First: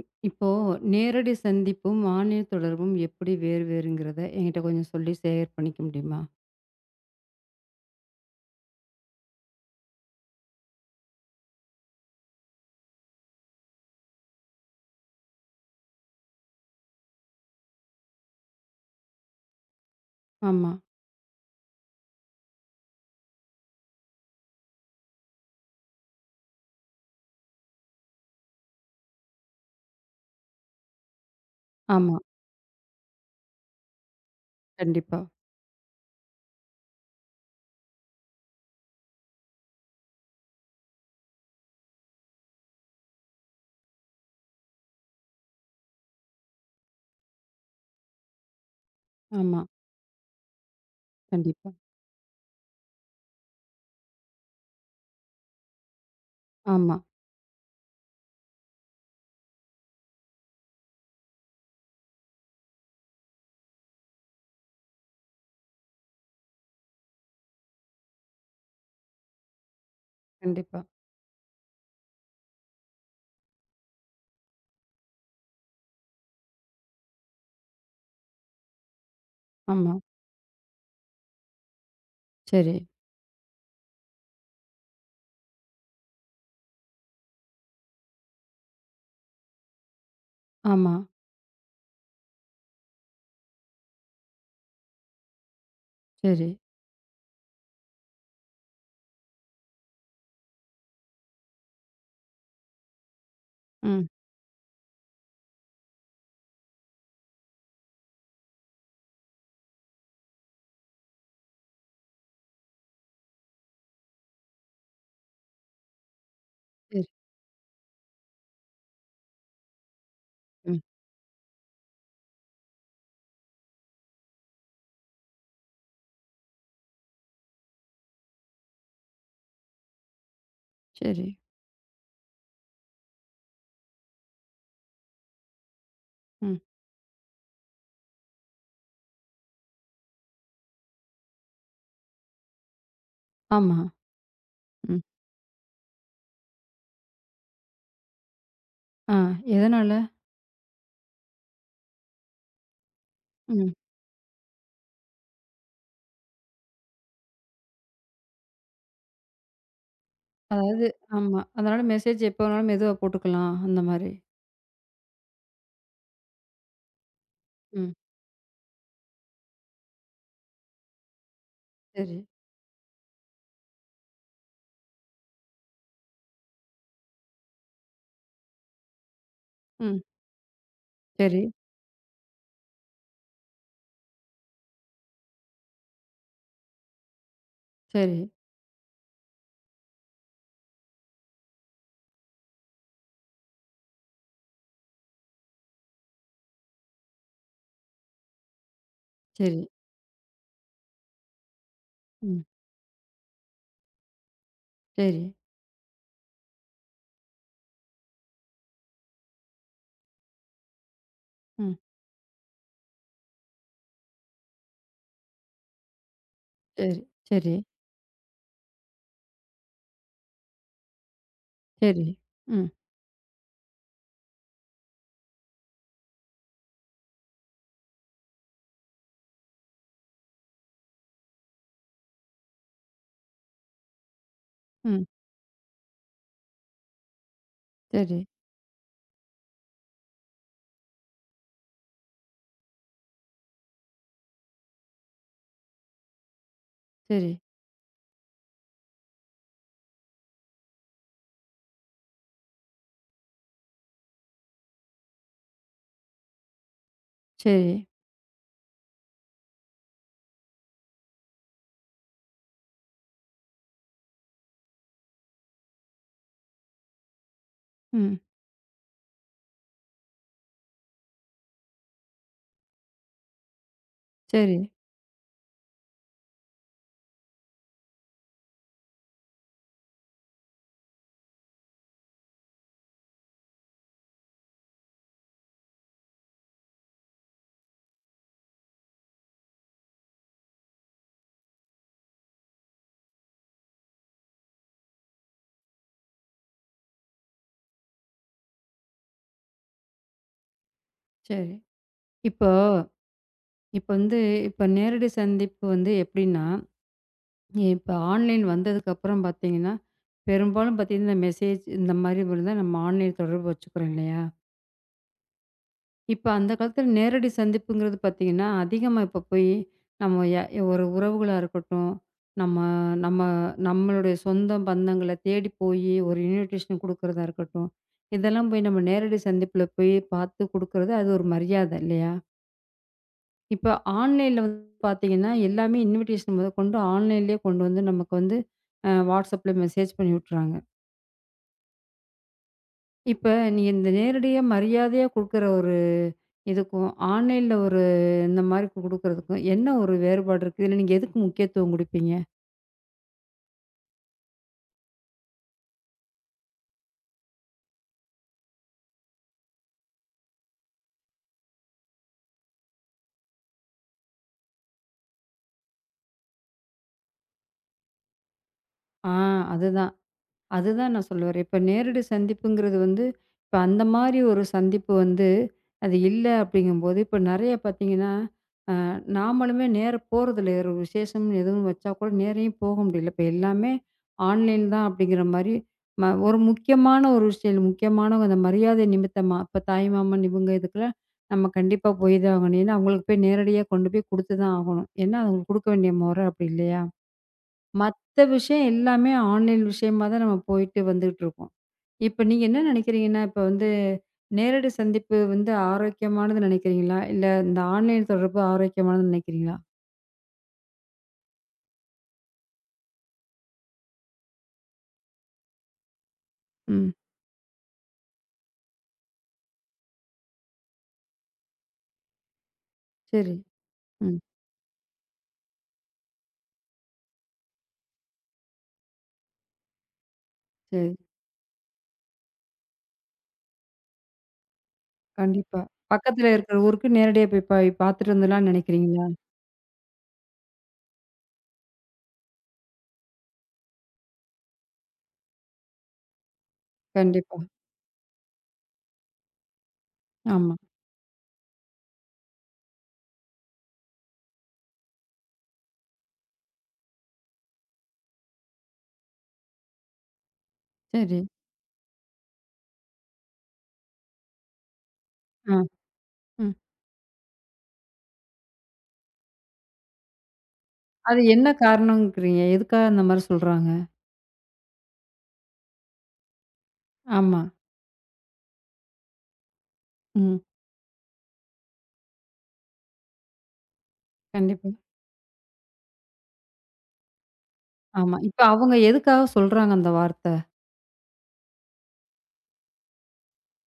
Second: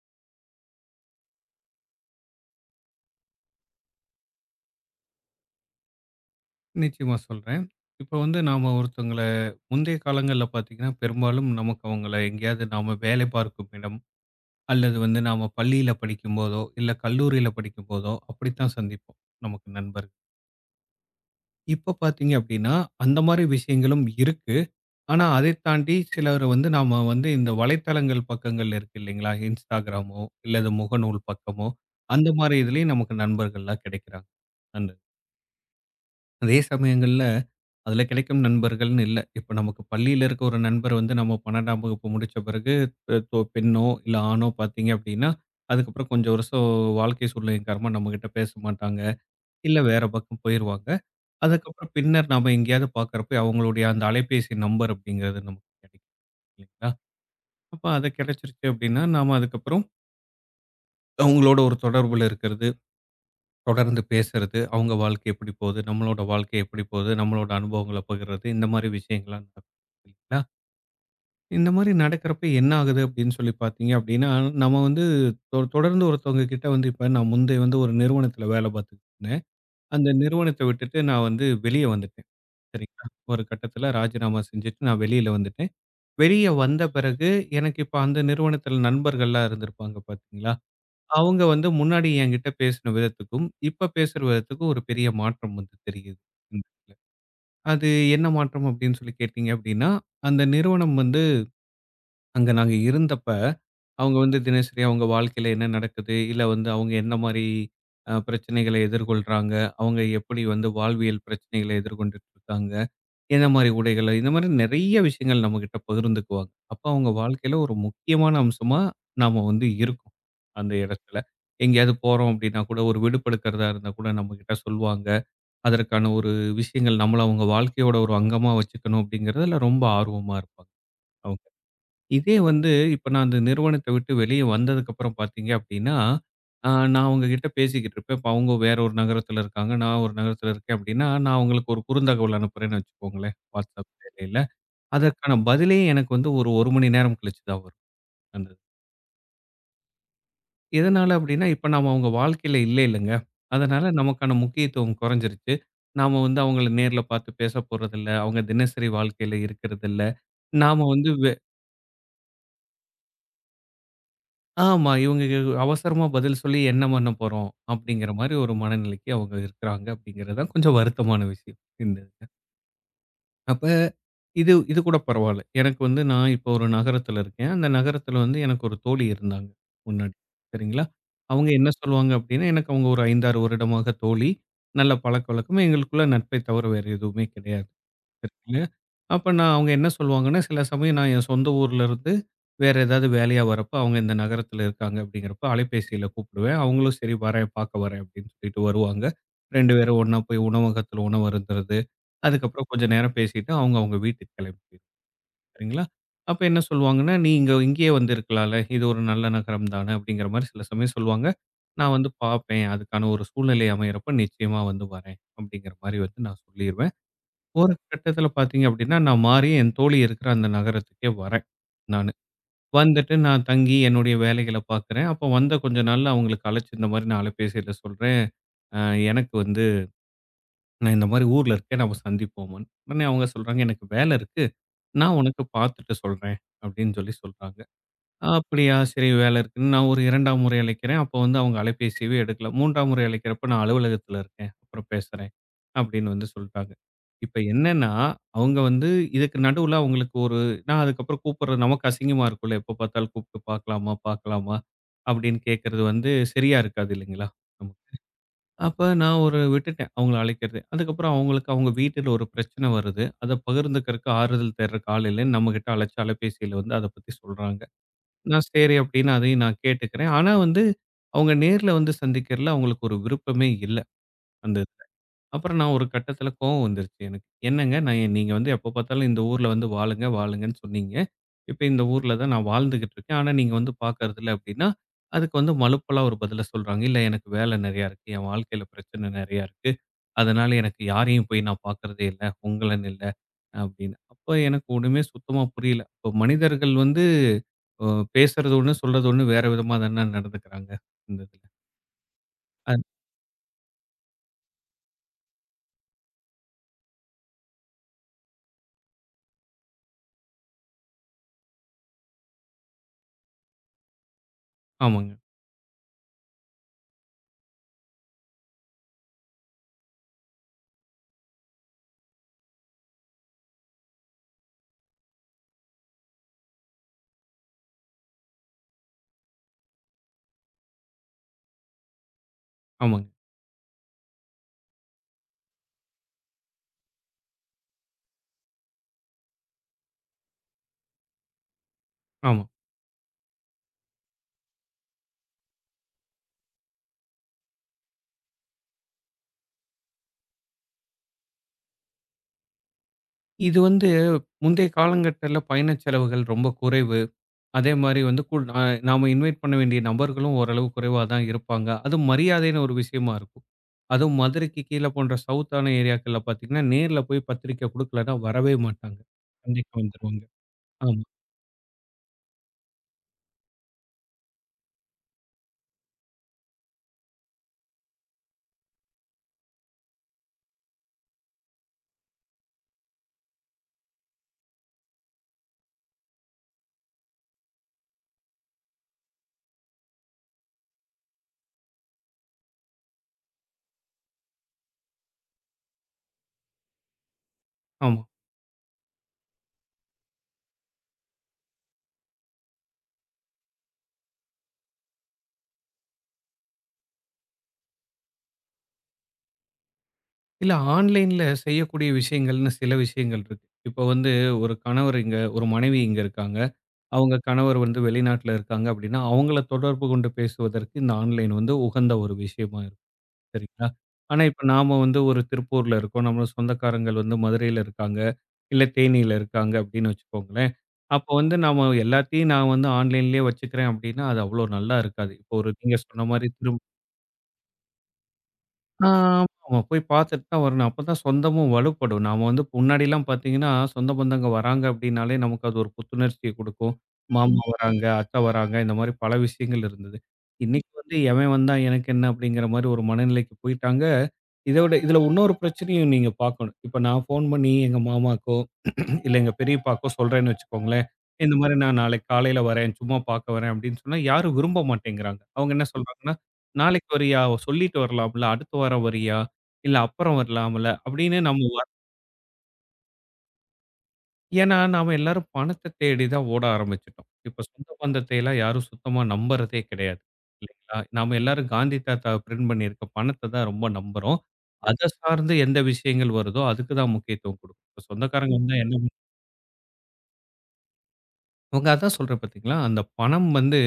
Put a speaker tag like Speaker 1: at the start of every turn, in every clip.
Speaker 1: இப்போ நேரடி சந்திப்பும், ஆன்லைன் தொடர்பும் எப்படி வேறு வேறுங்கிறத என்கிட்ட கொஞ்சம் சொல்லி ஷேர் பண்ணிக்க முடியுமா?
Speaker 2: நிச்சயமா சொல்றேன். இப்ப வந்து நாம ஒருத்தவங்கள முந்தைய காலங்கள்ல பார்த்தீங்கன்னா, பெரும்பாலும் நமக்கு அவங்கள எங்கேயாவது நாம வேலை பார்க்கும் இடம், அல்லது வந்து நாம பள்ளியில படிக்கும்போதோ, இல்ல கல்லூரியில படிக்கும்போதோ அப்படித்தான் சந்திப்போம், நமக்கு நண்பர்கள்.
Speaker 1: ஆமா,
Speaker 2: இப்ப பார்த்தீங்க அப்படின்னா, அந்த மாரி விஷயங்களும் இருக்கு. ஆனா, அதைத் தாண்டி சிலர வந்து நாம வந்து இந்த வலைத்தளங்கள் பக்கங்கள் இருக்கு இல்லைங்களா? Instagramமோ, இல்லது முகநூல் பக்கமோ,
Speaker 1: ஆமா.
Speaker 2: அந்த மாரி இதுலயும் நமக்கு நண்பர்கள்லாம் கிடைக்கிறாங்க. அந்த
Speaker 1: கண்டிப்பா.
Speaker 2: அதே சமயங்கள்ல அதுல கிடைக்கும் நண்பர்கள்ன்னு இல்ல. இப்ப நமக்கு பள்ளியில இருக்க ஒரு நண்பர் வந்து நம்ம 12ஆம் வகுப்பு முடிச்ச பிறகு பெ தொ பெண்ணோ, இல்ல ஆணோ பார்த்தீங்க அப்படின்னா, அதுக்கப்புறம் கொஞ்சம் வருஷம் வாழ்க்கை சூழ்நிலையின் காரணமா நம்மகிட்ட பேச மாட்டாங்க.
Speaker 1: ஆமா,
Speaker 2: இல்ல வேற பக்கம் போயிருவாங்க.
Speaker 1: கண்டிப்பா.
Speaker 2: அதுக்கப்புறம் பின்னர் நாம எங்கேயாவது பார்க்கறப்ப அவங்களுடைய அந்த அலைபேசி நம்பர் அப்படிங்கிறது நமக்கு கிடைக்கும் இல்லைங்களா?
Speaker 1: ஆமா,
Speaker 2: அப்ப அது கிடைச்சிருச்சு அப்படின்னா, நாம அதுக்கப்புறம் அவங்களோட ஒரு தொடர்புல இருக்கிறது, தொடர்ந்து பேசுறது, அவங்க வாழ்க்கை எப்படி போகுது, நம்மளோட வாழ்க்கை எப்படி போகுது, நம்மளோட அனுபவங்கள பகிர்றது இந்த மாரி விஷயங்கள்லாம் நடக்கும் இல்லைங்களா?
Speaker 1: கண்டிப்பா.
Speaker 2: இந்த மாரி நடக்கிறப்ப என்ன ஆகுது அப்படின்னு சொல்லி பார்த்தீங்க அப்படின்னா, நம்ம வந்து தொடர்ந்து ஒருத்தவங்க கிட்ட வந்து இப்ப நான் முந்தைய வந்து ஒரு நிறுவனத்தில வேலை பார்த்துட்டு இருந்தேன்.
Speaker 1: ஆமா.
Speaker 2: அந்த நிறுவனத்த விட்டுட்டு நான் வந்து வெளிய வந்துட்டேன்.
Speaker 1: சரி.
Speaker 2: சரிங்களா? ஒரு கட்டத்தில ராஜினாமா செஞ்சுட்டு நான் வெளியில வந்துட்டேன். வெளிய வந்த பிறகு எனக்கு இப்ப அந்த நிறுவனத்தில நண்பர்கள்லாம் இருந்திருப்பாங்க பார்த்தீங்களா?
Speaker 1: ஆமா.
Speaker 2: அவங்க வந்து முன்னாடி என்கிட்ட பேசின விதத்துக்கும், இப்ப பேசுற விதத்துக்கும் ஒரு பெரிய மாற்றம் வந்து தெரியுது.
Speaker 1: சரி.
Speaker 2: இந்த இடத்துல. அது என்ன மாற்றம் அப்படின்னு சொல்லி கேட்டீங்க அப்படின்னா, அந்த நிறுவனம் வந்து அங்க நாங்க இருந்தப்ப
Speaker 1: ம்.
Speaker 2: அவங்க வந்து தினசரி அவங்க வாழ்க்கையில என்ன நடக்குது? இல்ல வந்து அவங்க என்ன மாரி பிரச்சனைகளை எதிர்கொள்றாங்க? அவங்க எப்படி வந்து வாழ்வியல் பிரச்சனைகளை எதிர்கொண்டுட்டு இருக்காங்க? என்ன மாரி உடைகள இந்த மாரி நெறைய விஷயங்கள் நம்மகிட்ட பகிர்ந்துக்குவாங்க. அப்ப
Speaker 1: சரி.
Speaker 2: அவங்க வாழ்க்கையில ஒரு முக்கியமான அம்சமா நாம வந்து இருக்கோம், அந்த
Speaker 1: ம்.
Speaker 2: இடத்துல. எங்கேயாவது போறோம் அப்படின்னா கூட, ஒரு விடுப்பெடுக்கிறதா இருந்தா கூட நம்மகிட்ட சொல்லுவாங்க. அதற்கான ஒரு விஷயங்கள் நம்மள அவங்க வாழ்க்கையோட ஒரு அங்கமா வச்சுக்கணும் அப்படிங்கிறதுல ரொம்ப ஆர்வமா இருப்பாங்க.
Speaker 1: சரி.
Speaker 2: அவங்க. இதே வந்து இப்ப நான் அந்த நிறுவனத்த விட்டு வெளிய வந்ததுக்கப்புறம் பார்த்தீங்க அப்டின்னா,
Speaker 1: ம்.
Speaker 2: நான் அவங்ககிட்ட பேசிக்கிட்டு இருப்பேன். இப்ப அவங்க வேற ஒரு நகரத்துல இருக்காங்க. நான் ஒரு நகரத்துல இருக்கேன் அப்டின்னா, நான் அவங்களுக்கு ஒரு குறுந்தகவல் அனுப்புறேன்னு வச்சுக்கோங்களேன்,
Speaker 1: ஆமா.
Speaker 2: WhatsApp செயலில.
Speaker 1: ம்.
Speaker 2: அதற்கான பதிலே எனக்கு வந்து ஒரு 1 மணி நேரம் கழிச்சு தான் வரும். அந்தது.
Speaker 1: ஆ எதனால?
Speaker 2: எதனால அப்டின்னா, இப்ப நாம அவங்க வாழ்க்கையில இல்ல இல்லங்க.
Speaker 1: ம்.
Speaker 2: அதனால நமக்கான முக்கியத்துவம் குறைஞ்சிருச்சு. நாம வந்து அவங்கள நேர்ல பார்த்து பேச போறதில்ல. அவங்க தினசரி வாழ்க்கையில இருக்கிறதில்ல. நாம
Speaker 1: அதாவது
Speaker 2: வந்து
Speaker 1: ஆமா. அதனால மெசேஜ் எப்போ வேணாலும் மெதுவா போட்டுக்கலாம். அந்த மாரி.
Speaker 2: ஆமா. இவங்க அவசரமா பதில் சொல்லி என்ன பண்ண போறோம்?
Speaker 1: ம்.
Speaker 2: அப்படிங்கிற மாரி ஒரு மனநிலைக்கு அவங்க இருக்கிறாங்க அப்படிங்கிறது தான் கொஞ்சம் வருத்தமான விஷயம். இந்த
Speaker 1: சரி.
Speaker 2: இதுல. அப்ப இது இது கூட பரவால்ல. எனக்கு வந்து நான் இப்போ ஒரு நகரத்துல இருக்கேன். அந்த நகரத்துல வந்து எனக்கு ஒரு தோழி இருந்தாங்க
Speaker 1: ம்.
Speaker 2: முன்னாடி. சரிங்களா?
Speaker 1: சரி.
Speaker 2: அவங்க என்ன சொல்லுவாங்க அப்படின்னா, எனக்கு அவங்க ஒரு 5, 6 வருடமாக தோழி. நல்ல பழக்கவழக்கம். எங்களுக்குள்ள நட்பை தவிர வேறு எதுவுமே கிடையாது.
Speaker 1: சரி.
Speaker 2: சரிங்களா? அப்ப நான் அவங்க என்ன சொல்லுவாங்கன்னா, சில சமயம் நான் என் சொந்த ஊர்ல இருந்து வேற ஏதாவது வேலையா வரப்ப, அவங்க இந்த நகரத்துல இருக்காங்க அப்படிங்கிறப்ப அலைபேசியில கூப்பிடுவேன். அவங்களும் சரி வரேன், பார்க்க வரேன் அப்படின்னு சொல்லிட்டு வருவாங்க.
Speaker 1: சரி.
Speaker 2: 2 பேரும் ஒண்ணா போய் உணவகத்துல உணவு அருந்துறது.
Speaker 1: ம்.
Speaker 2: அதுக்கப்புறம் கொஞ்சம் நேரம் பேசிட்டு அவங்க அவங்க வீட்டுக்கு கிளம்பி
Speaker 1: சரி.
Speaker 2: சரிங்களா? அப்ப என்ன சொல்லுவாங்கன்னா, "நீ இங்க இங்கேயே வந்திருக்கலாம்ல. இது ஒரு நல்ல நகரம் தானே" அப்படிங்கிற மாரி சில சமயம் சொல்லுவாங்க.
Speaker 1: ம்.
Speaker 2: நான் வந்து பார்ப்பேன். அதுக்கான ஒரு சூழ்நிலை அமையறப்ப நிச்சயமா வந்து வரேன் அப்படிங்கிற மாரி வந்து நான் சொல்லிருவேன்.
Speaker 1: சரி. சரி.
Speaker 2: ஒரு கட்டத்தில பார்த்தீங்க அப்படின்னா, நான் மாறி என் தோழி இருக்கிற அந்த நகரத்துக்கே வரேன்
Speaker 1: சரி.
Speaker 2: நானு.
Speaker 1: ம்.
Speaker 2: வந்துட்டு நான் தங்கி என்னுடைய வேலைகள பார்க்கிறேன். அப்போ வந்த கொஞ்ச நாள்ல அவங்களுக்கு அழைச்சு இந்த மாரி நான் அலைபேசியில சொல்றேன். அ எனக்கு வந்து நான் இந்த மாரி ஊர்ல இருக்கேன். நம்ம சந்திப்போமான்னு. உடனே அவங்க சொல்றாங்க, "எனக்கு வேலை இருக்கு.
Speaker 1: ம்.
Speaker 2: நான் உனக்கு பார்த்துட்டு சொல்றேன்." அப்படின்னு சொல்லி சொல்றாங்க.
Speaker 1: சரி,
Speaker 2: அப்படியா! சரி வேலை இருக்குன்னு நான் ஒரு 2ஆம் முறை அழைக்கிறேன். அப்போ வந்து அவங்க அலைபேசியவே எடுக்கல. 3ஆம் முறை அழைக்கிறப்ப நான் அலுவலகத்தில இருக்கேன். அப்புறம் பேசுறேன். அப்படின்னு வந்து சொல்ட்டாங்க.
Speaker 1: சரி,
Speaker 2: இப்ப என்னன்னா, அவங்க வந்து இதுக்கு நடுவுல அவங்களுக்கு ஒரு நான் அதுக்கப்புறம் கூப்பிடுறது நமக்கு அசிங்கமா இருக்கும்ல. எப்ப பார்த்தாலும் கூப்பிட்டு பார்க்கலாமா, பார்க்கலாமா அப்படின்னு கேட்கறது வந்து சரியா இருக்காது இல்லைங்களா?
Speaker 1: சரி.
Speaker 2: நமக்கு. அப்ப நான் ஒரு விட்டுட்டேன் அவங்கள அழைக்கிறது. அதுக்கப்புறம் அவங்களுக்கு அவங்க வீட்டில ஒரு பிரச்சனை வருது. அத பகிர்ந்துக்கிறக்கு ஆறுதல் தேடுறக்கு ஆள் இல்லன்னு நம்மகிட்ட அழைச்சு அலைபேசியில வந்து அத பத்தி சொல்றாங்க.
Speaker 1: ம்.
Speaker 2: நான் சரி அப்படின்னு அதையும் நான் கேட்டுக்கிறேன். ஆனா வந்து அவங்க நேர்ல வந்து சந்திக்கிறதுல அவங்களுக்கு ஒரு விருப்பமே இல்ல.
Speaker 1: சரி,
Speaker 2: அந்த இது. அப்புறம் நான் ஒரு கட்டத்தில கோவம் வந்துருச்சு எனக்கு. என்னங்க நான் ஏன் நீங்க வந்து எப்ப பார்த்தாலும் இந்த ஊர்ல வந்து வாழுங்க, வாழுங்கன்னு சொன்னீங்க. இப்ப இந்த ஊர்ல தான் நான் வாழ்ந்துகிட்டு இருக்கேன். ஆனா நீங்க வந்து பார்க்கறதில்ல அப்படின்னா, அதுக்கு வந்து மலுப்பலா ஒரு பதில சொல்றாங்க. இல்ல எனக்கு வேலை நெறையா இருக்கு. என் வாழ்க்கையில பிரச்சனை நெறையா இருக்கு. அதனால எனக்கு யாரையும் போய் நான் பார்க்கறதே இல்ல. உங்களன்னு இல்ல அப்படின்னு. அப்ப எனக்கு ஒண்ணுமே சுத்தமா புரியல. இப்ப மனிதர்கள் வந்து அ பேசுறது ஒண்ணு, சொல்றது ஒண்ணு வேற விதமா தான நடந்துக்கிறாங்க. இந்த இதுல.
Speaker 1: சரி. இப்போ
Speaker 2: அ
Speaker 1: இப்ப வந்து இப்ப நேரடி சந்திப்பு வந்து எப்படின்னா, இப்ப ஆன்லைன் வந்ததுக்கப்புறம் பார்த்தீங்கன்னா, பெரும்பாலும் பார்த்தீங்கன்னா, இந்த மெசேஜ் இந்த மாரி இருந்தா நம்ம ஆன்லைன் தொடர்பு வச்சுக்கிறோம் இல்லையா?
Speaker 2: ஆமாங்க,
Speaker 1: இப்ப அந்த காலத்துல நேரடி சந்திப்புங்கிறது பார்த்தீங்கன்னா, அதிகமா இப்ப போயி நம்ம ய ஒரு உறவுகளா இருக்கட்டும், நம்ம நம்ம நம்மளுடைய சொந்த பந்தங்கள தேடி போயி ஒரு இன்விடேஷன் குடுக்குறதா இருக்கட்டும், இதெல்லாம் போய் நம்ம நேரடி சந்திப்புல போய் பார்த்து குடுக்குறது அது ஒரு மரியாதை இல்லையா?
Speaker 2: ஆமாங்க,
Speaker 1: இப்ப ஆன்லைன்ல வந்து பார்த்தீங்கன்னா, எல்லாமே இன்விடேஷன் முதற்கொண்டு ஆன்லைன்லேயே கொண்டு வந்து நமக்கு வந்து WhatsAppல மெசேஜ் பண்ணி விட்டுறாங்க.
Speaker 2: ஆமா.
Speaker 1: இப்ப நீ இந்த நேரடியா மரியாதையா குடுக்குற ஒரு இதுக்கும், ஆன்லைன்ல ஒரு இந்த மாரி குடுக்குறதுக்கும் என்ன ஒரு வேறுபாடு இருக்கு? இதுல நீங்க எதுக்கு முக்கியத்துவம் குடுப்பீங்க?
Speaker 2: இது வந்து முந்தைய காலங்கட்டத்துல பயண செலவுகள் ரொம்ப குறைவு. அதே மாரி வந்து கூ அ நாம இன்வைட் பண்ண வேண்டிய நபர்களும் ஓரளவு குறைவா தான் இருப்பாங்க. அதுவும் மரியாதைன்னு ஒரு விஷயமா இருக்கும். அதுவும் மதுரைக்கு கீழ போன்ற சவுத்தான ஏரியாக்கள்ல பார்த்தீங்கன்னா, நேர்ல போய் பத்திரிக்கை குடுக்கலன்னா வரவே மாட்டாங்க.
Speaker 1: ஆ
Speaker 2: கண்டிப்பா
Speaker 1: அதுதான்.
Speaker 2: வந்துருவாங்க.
Speaker 1: அதுதான்
Speaker 2: ஆமா,
Speaker 1: நான் சொல்ல வரேன். இப்ப நேரடி சந்திப்புங்கிறது வந்து, இப்ப அந்த மாரி ஒரு சந்திப்பு வந்து, அது இல்ல அப்படிங்கும்போது, இப்ப நெறைய பார்த்தீங்கன்னா நாமளுமே நேர போறதில்ல. ஒரு விசேஷம் எதுவும் வச்சா கூட நேரயும் போக முடியல. இப்ப எல்லாமே ஆன்லைன் தான் அப்படிங்கிற மாரி, ஒரு முக்கியமான ஒரு விஷயம், முக்கியமான அந்த மரியாதை நிமித்தமா, இப்ப தாய் மாமன் இவங்க இதுக்கெல்லாம் நம்ம கண்டிப்பா போய் தான் ஆகணும். ஏன்னா, அவங்களுக்கு போய் நேரடியா கொண்டு போய் குடுத்து தான் ஆகணும். ஏன்னா, அவங்களுக்கு குடுக்க வேண்டிய மொற அப்படி இல்லையா?
Speaker 2: ஆமா.
Speaker 1: மத்த விஷயம் எல்லாமே ஆன்லைன் விஷயமா தான் நம்ம போயிட்டு வந்துகிட்டு இருக்கோம். இப்ப நீங்க என்ன நெனைக்கிறீங்கன்னா, இப்ப வந்து நேரடி சந்திப்பு வந்து ஆரோக்கியமானது நெனைக்கிறீங்களா? இல்ல இந்த ஆன்லைன் தொடர்பு ஆரோக்கியமானதுன்னு நெனைக்கிறீங்களா?
Speaker 2: இல்ல ஆன்லைன்ல செய்யக்கூடிய விஷயங்கள்னு சில விஷயங்கள் இருக்கு. இப்ப வந்து ஒரு கணவர் இங்க, ஒரு மனைவி இங்க இருக்காங்க.
Speaker 1: ம்.
Speaker 2: அவங்க கணவர் வந்து வெளிநாட்டுல இருக்காங்க அப்படின்னா, அவங்கள தொடர்பு கொண்டு பேசுவதற்கு இந்த ஆன்லைன் வந்து உகந்த ஒரு விஷயமா இருக்கும்.
Speaker 1: சரி.
Speaker 2: சரிங்களா?
Speaker 1: ம்.
Speaker 2: ஆனா, இப்ப நாம வந்து ஒரு திருப்பூர்ல இருக்கோம். நம்ம சொந்தக்காரங்கள் வந்து மதுரையில இருக்காங்க, இல்ல தேனியில இருக்காங்க அப்படின்னு வச்சுக்கோங்களேன்.
Speaker 1: சரி.
Speaker 2: அப்போ வந்து நாம எல்லாத்தையும் நான் வந்து ஆன்லைன்லேயே வச்சுக்கிறேன் அப்படின்னா, அது அவ்வளோ நல்லா இருக்காது. இப்போ ஒரு
Speaker 1: கண்டிப்பா.
Speaker 2: நீங்க சொன்ன மாரி
Speaker 1: பக்கத்துல
Speaker 2: திரு
Speaker 1: இருக்கிற ஊருக்கு நேரடியா போய் போய் பார்த்துட்டு வந்துடலாம்னு
Speaker 2: ஆ
Speaker 1: நினைக்கிறீங்களா?
Speaker 2: ஆமா. போய் பார்த்துட்டு தான் வரணும். அப்பதான் சொந்தமும் வலுப்படும். நாம வந்து முன்னாடிலாம் பார்த்தீங்கன்னா, சொந்த பந்தங்க வராங்க அப்படின்னாலே, நமக்கு அது ஒரு புத்துணர்ச்சிய குடுக்கும். ம்.
Speaker 1: கண்டிப்பா.
Speaker 2: மாமா வராங்க, அத்தை வராங்க, இந்த மாரி பல விஷயங்கள் இருந்தது. ம்.
Speaker 1: ஆமா.
Speaker 2: இன்னைக்கு வந்து எவன் வந்தா எனக்கு என்ன அப்படிங்கிற மாரி ஒரு மனநிலைக்கு போயிட்டாங்க. இத விட இதுல இன்னொரு பிரச்சனையும் நீங்க பார்க்கணும். இப்ப நான் ஃபோன் பண்ணி எங்க மாமாக்கோ, இல்ல எங்க பெரியப்பாக்கோ சொல்றேன்னு வச்சுக்கோங்களேன்,
Speaker 1: சரி.
Speaker 2: இந்த மாரி நான் நாளைக்கு காலையில வரேன், சும்மா பார்க்க வரேன் அப்படின்னு சொன்னா, யாரும் விரும்ப மாட்டேங்கிறாங்க. அவங்க
Speaker 1: ஆ.
Speaker 2: என்ன ம். சொல்றாங்கன்னா,
Speaker 1: ம்.
Speaker 2: நாளைக்கு வரியா? சொல்லிட்டு வரலாம்ல. அடுத்த வாரம் வரியா? இல்ல அப்புறம் வரலாம்ல. அப்படின்னு
Speaker 1: அது
Speaker 2: நம்ம
Speaker 1: என்ன காரணம்ங்கிறீங்க? எதுக்காக அந்த மாரி சொல்றாங்க?
Speaker 2: ஏன்னா நாம எல்லாரும் பணத்த தேடி தான் ஓட ஆரம்பிச்சுட்டோம். இப்ப
Speaker 1: ஆமா.
Speaker 2: சொந்த பந்தத்தை எல்லாம் யாரும் சுத்தமா நம்புறதே கிடையாது.
Speaker 1: ம்.
Speaker 2: இல்லைங்களா? நாம எல்லாரும் காந்தி தாத்தா பிரிண்ட் பண்ணியிருக்க பணத்த தான் ரொம்ப நம்புறோம்.
Speaker 1: கண்டிப்பா.
Speaker 2: அத சார்ந்து எந்த விஷயங்கள் வருதோ அதுக்கு தான் முக்கியத்துவம் குடுக்கும். இப்ப
Speaker 1: ஆமா.
Speaker 2: சொந்தக்காரங்க
Speaker 1: இப்ப
Speaker 2: வந்தா என்ன
Speaker 1: அவங்க எதுக்காக சொல்றாங்க அந்த வார்த்த?
Speaker 2: உங்க அதான் சொல்றேன் பார்த்தீங்களா? அந்த பணம் வந்து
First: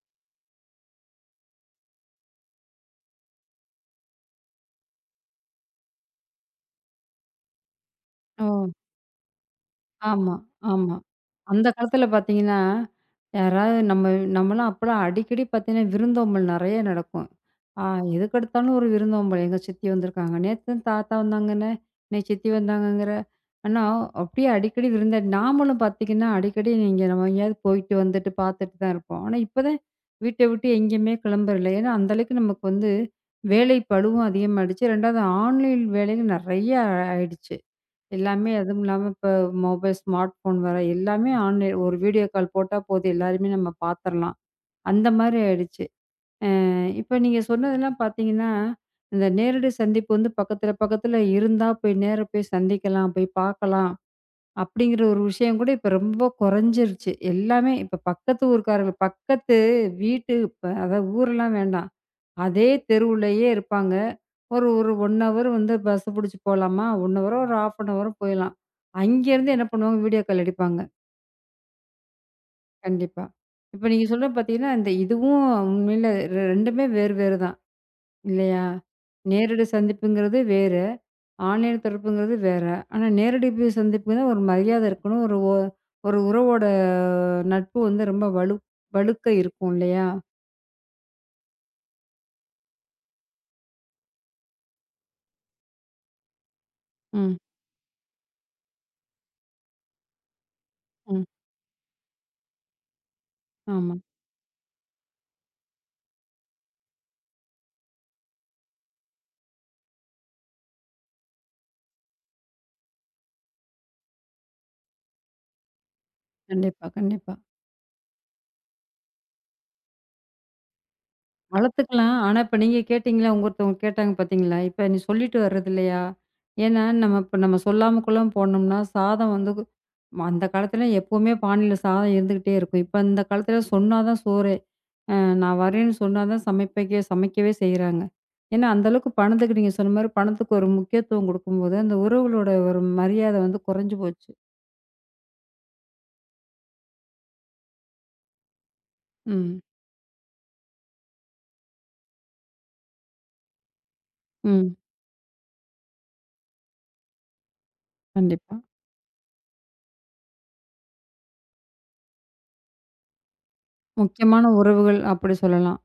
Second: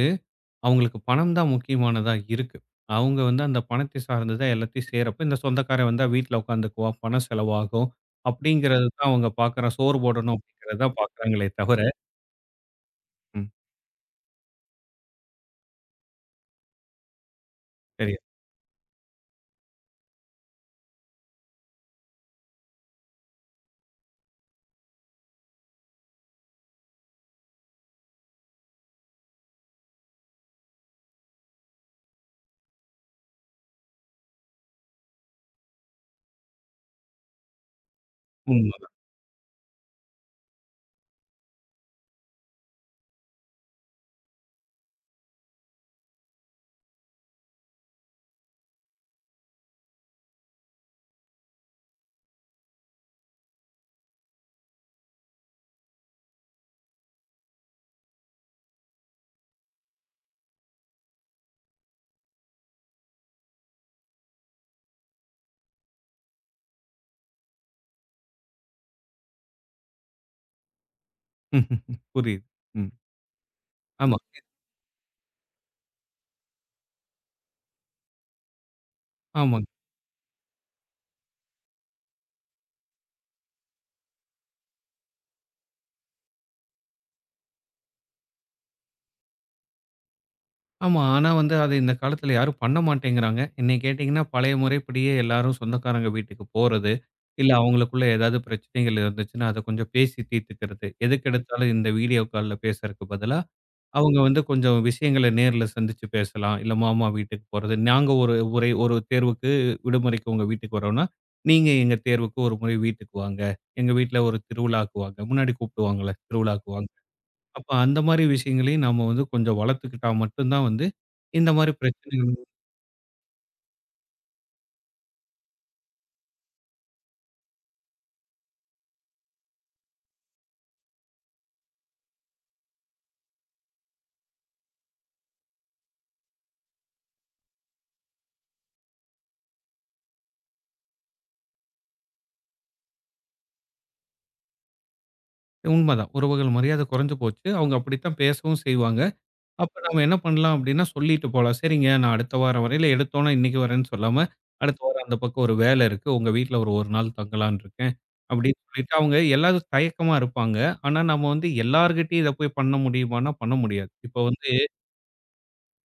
Speaker 2: அவங்களுக்கு பணம் தான் முக்கியமானதா இருக்கு. அவங்க வந்து அந்த பணத்தை சார்ந்து தான் எல்லாத்தையும் செய்றப்ப, இந்த சொந்தக்காரன் வந்தா வீட்ல உட்காந்துக்குவா, பணம் செலவாகும்.
Speaker 1: ஓ!
Speaker 2: அப்படிங்கிறது தான் அவங்க பார்க்குற சோறு போடணும்
Speaker 1: ஆமா,
Speaker 2: அப்படிங்கிறத
Speaker 1: ஆமா.
Speaker 2: தான் பார்க்குறாங்களே
Speaker 1: அந்த
Speaker 2: தவிர
Speaker 1: காலத்துல பாத்தீங்கன்னா,
Speaker 2: ம்.
Speaker 1: யாராவது நம்மலாம் அப்பலாம் அடிக்கடி பாத்தீங்கன்னா, விருந்தோம்பல் நெறைய நடக்கும். ஆ
Speaker 2: சரியா
Speaker 1: எதுக்கெடுத்தாலும் ஒரு விருந்தோம்பல். எங்க சித்தி வந்திருக்காங்க. நேத்து தாத்தா வந்தாங்கண்ணே, இன்னைக்கு சித்தி வந்தாங்கங்கிற. ஆனா, அப்படியே அடிக்கடி விருந்த நாமளும் பாத்தீங்கன்னா, அடிக்கடி நீங்க நம்ம எங்கேயாவது போயிட்டு வந்துட்டு பாத்துட்டு தான் இருப்போம். ஆனா, இப்பதான் வீட்ட விட்டு எங்கேயுமே கிளம்புறல. ஏன்னா, அந்த அளவுக்கு நமக்கு வந்து வேலை பளுவும் அதிகமாயிடுச்சு. 2வது ஆன்லைன் வேலைகள் நெறைய ஆயிடுச்சு. எல்லாமே அதுவும்
Speaker 2: உண்ம.
Speaker 1: இல்லாம இப்ப மொபைல், ஸ்மார்ட் ஃபோன் வர எல்லாமே ஆன்லைன் ஒரு வீடியோ கால் போட்டா போதும் எல்லாருமே நம்ம பாத்துரலாம். அந்த மாரி ஆயிடுச்சு. அ இப்ப நீங்க சொன்னதெல்லாம் பாத்தீங்கன்னா, இந்த நேரடி சந்திப்பு வந்து பக்கத்துல பக்கத்துல இருந்தா போய் நேரா போய் சந்திக்கலாம், போய் பாக்கலாம் அப்படிங்கிற ஒரு விஷயம் கூட இப்ப ரொம்ப குறைஞ்சிருச்சு. எல்லாமே இப்ப பக்கத்து ஊர்க்காரங்க பக்கத்து வீட்டு அதாவது ஊரெல்லாம் வேண்டாம். அதே தெருவுலயே இருப்பாங்க. ஒரு ஒரு 1 ஹவர் வந்து பஸ் புடிச்சு போலாமா? 1 ஹவரோ, ஒரு 1/2 அன் ஹவரோ போயிலாம். அங்கேருந்து என்ன பண்ணுவாங்க? வீடியோ கால் அடிப்பாங்க.
Speaker 2: புரியுது. ம்.
Speaker 1: கண்டிப்பா. இப்ப நீங்க
Speaker 2: ஆமா.
Speaker 1: சொல்றது பார்த்தீங்கன்னா, இந்த இதுவும் உண்மையில 2மே வேறு வேறு தான். இல்லையா? நேரடி
Speaker 2: ஆமாங்க.
Speaker 1: சந்திப்புங்கிறது வேறு. ஆன்லைன் தொடர்புங்கிறது வேற. ஆனா, நேரடி போய் சந்திப்புனா ஒரு மரியாதை இருக்கணும். ஒரு உறவோட நட்பு வந்து ரொம்ப வலுக்க இருக்கும் இல்லையா?
Speaker 2: ஆமா. ஆனா வந்து அது இந்த காலத்துல யாரும் பண்ண மாட்டேங்கிறாங்க. என்னைய கேட்டீங்கன்னா, பழைய முறைப்படியே எல்லாரும் சொந்தக்காரங்க வீட்டுக்கு போறது.
Speaker 1: ம்,
Speaker 2: இல்ல அவங்களுக்குள்ள ஏதாவது பிரச்சனைகள் இருந்துச்சுன்னா, அத கொஞ்சம் பேசி தீர்த்துக்கிறது.
Speaker 1: ம்.
Speaker 2: எதுக்கெடுத்தாலும் இந்த வீடியோ கால்ல பேசுறதுக்கு பதிலா
Speaker 1: ஆமா.
Speaker 2: அவங்க வந்து கொஞ்சம் விஷயங்கள நேர்ல சந்திச்சு பேசலாம். இல்ல மாமா வீட்டுக்கு போறது. நாங்க ஒரு உரை ஒரு தேர்வுக்கு விடுமுறைக்கு உங்க வீட்டுக்கு வரோம்னா, நீங்க எங்க தேர்வுக்கு ஒரு முறை வீட்டுக்கு வாங்க. எங்க வீட்ல ஒரு திருவிழாக்கு வாங்க. முன்னாடி கூப்பிடுவாங்கல்ல, திருவிழாக்கு
Speaker 1: கண்டிப்பா,
Speaker 2: வாங்க.
Speaker 1: கண்டிப்பா.
Speaker 2: அப்ப அந்த மாரி விஷயங்களையும் நாம வந்து கொஞ்சம் வளர்த்துக்கிட்டா மட்டும் தான் வந்து இந்த மாரி
Speaker 1: வளர்த்துக்கலாம்.
Speaker 2: பிரச்சனைகள்
Speaker 1: ஆனா, இப்ப நீங்க கேட்டீங்களா, உங்க ஒருத்தவங்க கேட்டாங்க பார்த்தீங்களா? இப்ப நீ சொல்லிட்டு வர்றது இல்லையா? ஏன்னா, நம்ம சொல்லாம கொள்ளாம போனோம்னா, சாதம் வந்து கு ம- அந்த காலத்துல எப்பவுமே பானையில சாதம் இருந்துகிட்டே இருக்கும். இப்ப இந்த காலத்துல சொன்னா தான் சோறே. அ நான் வரேன்னு சொன்னா தான் சமைக்கவே செய்றாங்க. ஏன்னா, அந்த அளவுக்கு பணத்துக்கு நீங்க சொன்ன மாரி பணத்துக்கு ஒரு முக்கியத்துவம் குடுக்கும்போது, அந்த உறவுகளோட ஒரு மரியாதை வந்து குறைஞ்சு போச்சு.
Speaker 2: உண்மதான். உறவுகள் மரியாதை குறைஞ்சு போச்சு. அவங்க அப்படித்தான் பேசவும் செய்வாங்க.
Speaker 1: ம்.
Speaker 2: அப்ப நம்ம என்ன பண்ணலாம் அப்படின்னா, சொல்லிட்டு போலாம். "சரிங்க, நான் அடுத்த வாரம் வரேன்." இல்ல எடுத்தோனே இன்னைக்கு வரேன்னு சொல்லாம,
Speaker 1: ம்.
Speaker 2: "அடுத்த வாரம் அந்த பக்கம் ஒரு வேலை இருக்கு. உங்க வீட்ல ஒரு 1 நாள் தங்கலாம்னு இருக்கேன்."
Speaker 1: கண்டிப்பா.
Speaker 2: அப்படின்னு சொல்லிட்டு அவங்க எல்லாரும் தயக்கமா இருப்பாங்க. ஆனா, நம்ம வந்து எல்லார்கிட்டயும் இத போய் பண்ண முடியுமான்னா, பண்ண முடியாது. இப்ப வந்து
Speaker 1: முக்கியமான உறவுகள் அப்படி சொல்லலாம்.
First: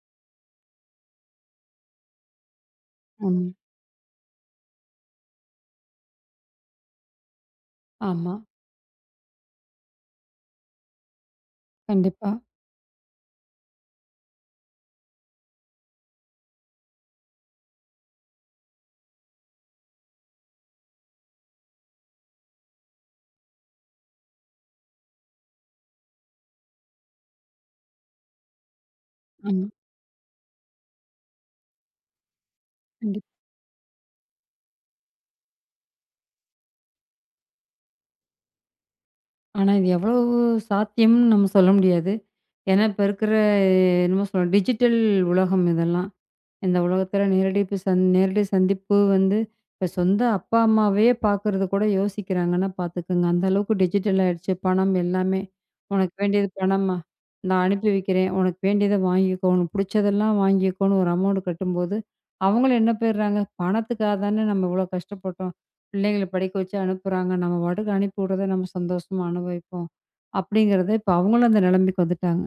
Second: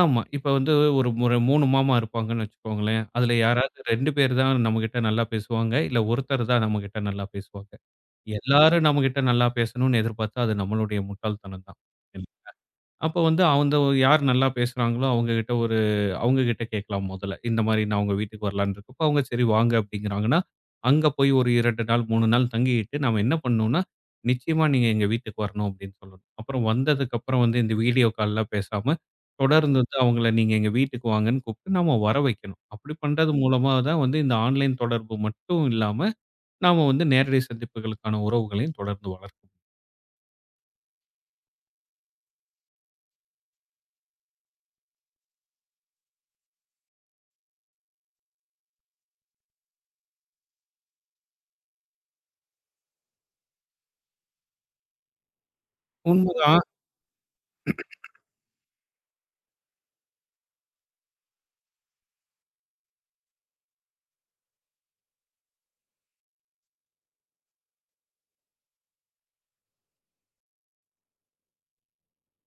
Speaker 2: ஆமா. இப்ப வந்து ஒரு ஒரு 3 மாமா இருப்பாங்கன்னு வச்சுக்கோங்களேன். அதுல
Speaker 1: ம்.
Speaker 2: யாராவது 2 பேர் தான் நம்மகிட்ட நல்லா பேசுவாங்க. இல்ல ஒருத்தர் தான் நம்மகிட்ட நல்லா பேசுவாங்க.
Speaker 1: ஆமா.
Speaker 2: எல்லாரும் நம்மகிட்ட நல்லா பேசணும்னு எதிர்பார்த்தா, அது நம்மளுடைய முட்டாள்தனம் தான்.
Speaker 1: கண்டிப்பா.
Speaker 2: அப்ப வந்து அந்த யார் நல்லா பேசுறாங்களோ அவங்க கிட்ட ஒரு அவங்க கிட்ட கேட்கலாம் முதல்ல. இந்த மாரி நான் உங்க வீட்டுக்கு வரலான்னு இருக்கப்போ, அவங்க சரி வாங்க அப்படிங்கிறாங்கன்னா, அங்க போய் ஒரு 2 நாள், 3 நாள் தங்கிட்டு நாம என்ன பண்ணணும்னா, நிச்சயமா நீங்க எங்க வீட்டுக்கு வரணும் அப்படின்னு சொல்லணும். அப்புறம் வந்ததுக்கப்புறம் வந்து இந்த வீடியோ கால்லாம் பேசாம,
Speaker 1: ஆமா.
Speaker 2: தொடர்ந்து வந்து அவங்கள நீங்க எங்க வீட்டுக்கு வாங்கன்னு கூப்பிட்டு நாம வர வைக்கணும். அப்படி
Speaker 1: கண்டிப்பா.
Speaker 2: பண்றது மூலமா தான் வந்து இந்த ஆன்லைன் தொடர்பு மட்டும் இல்லாம, நாம வந்து நேரடி சந்திப்புகளுக்கான உறவுகளையும் தொடர்ந்து வளர்க்கணும்.
Speaker 1: ஆனா, இது எவ்வளவு சாத்தியம்னு நம்ம சொல்ல முடியாது. ஏன்னா, இப்ப இருக்கிற என்னமோ சொல்ல டிஜிட்டல் உலகம் இதெல்லாம். இந்த உலகத்துல நேரடி சந்திப்பு வந்து இப்ப சொந்த அப்பா, அம்மாவே பார்க்கறது கூட யோசிக்கிறாங்கன்னா பார்த்துக்கங்க. அந்த அளவுக்கு டிஜிட்டல் ஆயிடுச்சு. பணம் எல்லாமே. உனக்கு வேண்டியது
Speaker 2: உண்மைதான்.
Speaker 1: பணமா? நான் அனுப்பி வைக்கிறேன். உனக்கு வேண்டியத வாங்கிக்கோ. உனக்கு புடிச்சதெல்லாம் வாங்கிக்கோன்னு ஒரு அமௌண்ட் கட்டும்போது, அவங்களும் என்ன போயிடுறாங்க, பணத்துக்காக தானே நம்ம இவ்வளோ கஷ்டப்பட்டோம். பிள்ளைங்கள படிக்க வச்சு அனுப்புறாங்க. நம்ம பாட்டுக்கு அனுப்பி விடுறத நம்ம சந்தோஷமா அனுபவிப்போம். அப்படிங்கிறத இப்ப அவங்களும் அந்த நிலைமைக்கு வந்துட்டாங்க.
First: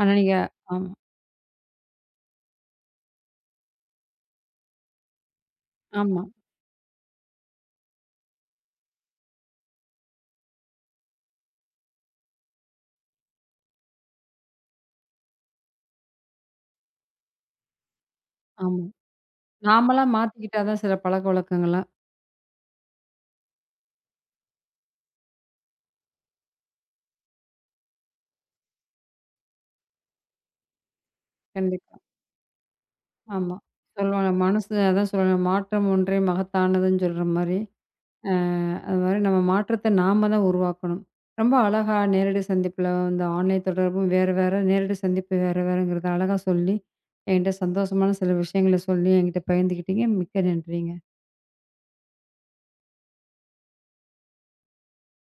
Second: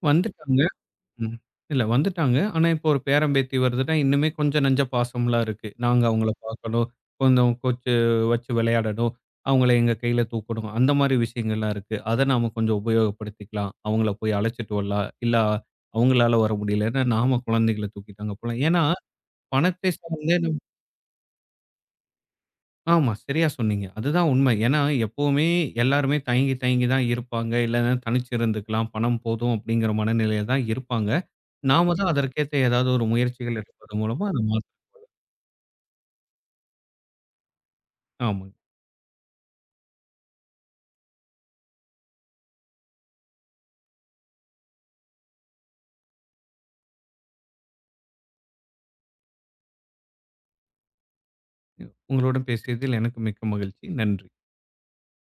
Speaker 1: ஆனா நீங்க
Speaker 2: வந்துட்டாங்க.
Speaker 1: ஆமா,
Speaker 2: ம். இல்ல வந்துட்டாங்க. ஆனா இப்போ ஒரு பேரன், பேத்தி வருதுன்னா, இன்னுமே கொஞ்சம் நெஞ்ச பாசம்லாம் இருக்கு. நாங்க
Speaker 1: ஆமா,
Speaker 2: அவங்கள பார்க்கணும். கொஞ்சம் கோச்சு வச்சு விளையாடணும். அவங்கள எங்க கையில தூக்கணும். அந்த மாரி விஷயங்கள்லாம் இருக்கு. அத நாம கொஞ்சம் உபயோகப்படுத்திக்கலாம். அவங்கள போய் அழைச்சிட்டு வரலாம். இல்ல அவங்களால வர முடியலன்னா, நாம குழந்தைகள தூக்கிட்டு அங்க போலாம். ஏன்னா,
Speaker 1: ஆமா.
Speaker 2: பணத்தை
Speaker 1: நாமளா
Speaker 2: சார்ந்தே
Speaker 1: மாத்திக்கிட்டா தான் சில பழக்கவழக்கங்கள்லாம்.
Speaker 2: ஆமா, சரியா சொன்னீங்க. அதுதான் உண்மை. ஏன்னா, எப்பவுமே எல்லாருமே தயங்கி, தயங்கி தான் இருப்பாங்க. இல்லன்னா தனிச்சு இருந்துக்கலாம். பணம் போதும் அப்படிங்கிற மனநிலையில தான் இருப்பாங்க. நாம
Speaker 1: கண்டிப்பா.
Speaker 2: தான் அதற்கேத்த ஏதாவது ஒரு
Speaker 1: ஆமா.
Speaker 2: முயற்சிகள் எடுப்பதன் மூலமா
Speaker 1: சொல்லுவாங்க.
Speaker 2: அத
Speaker 1: மனசு
Speaker 2: மாத்தணும்.
Speaker 1: அதான் சொல்லுவாங்க. மாற்றம் ஒன்றே மகத்தானதுன்னு சொல்ற மாரி. அ
Speaker 2: ஆமாங்க.
Speaker 1: அது மாரி நம்ம மாற்றத்த நாம தான் உருவாக்கணும். ரொம்ப அழகா நேரடி சந்திப்புல இந்த ஆன்லைன் தொடர்பும் வேறு வேற, நேரடி சந்திப்பு வேறு வேறங்கிறத அழகா சொல்லி, என்கிட்ட சந்தோஷமான சில விஷயங்கள சொல்லி என்கிட்ட பகிர்ந்துக்கிட்டீங்க. மிக்க நன்றிங்க.
Speaker 2: உங்களுடன் பேசியதில் எனக்கு மிக்க மகிழ்ச்சி. நன்றி.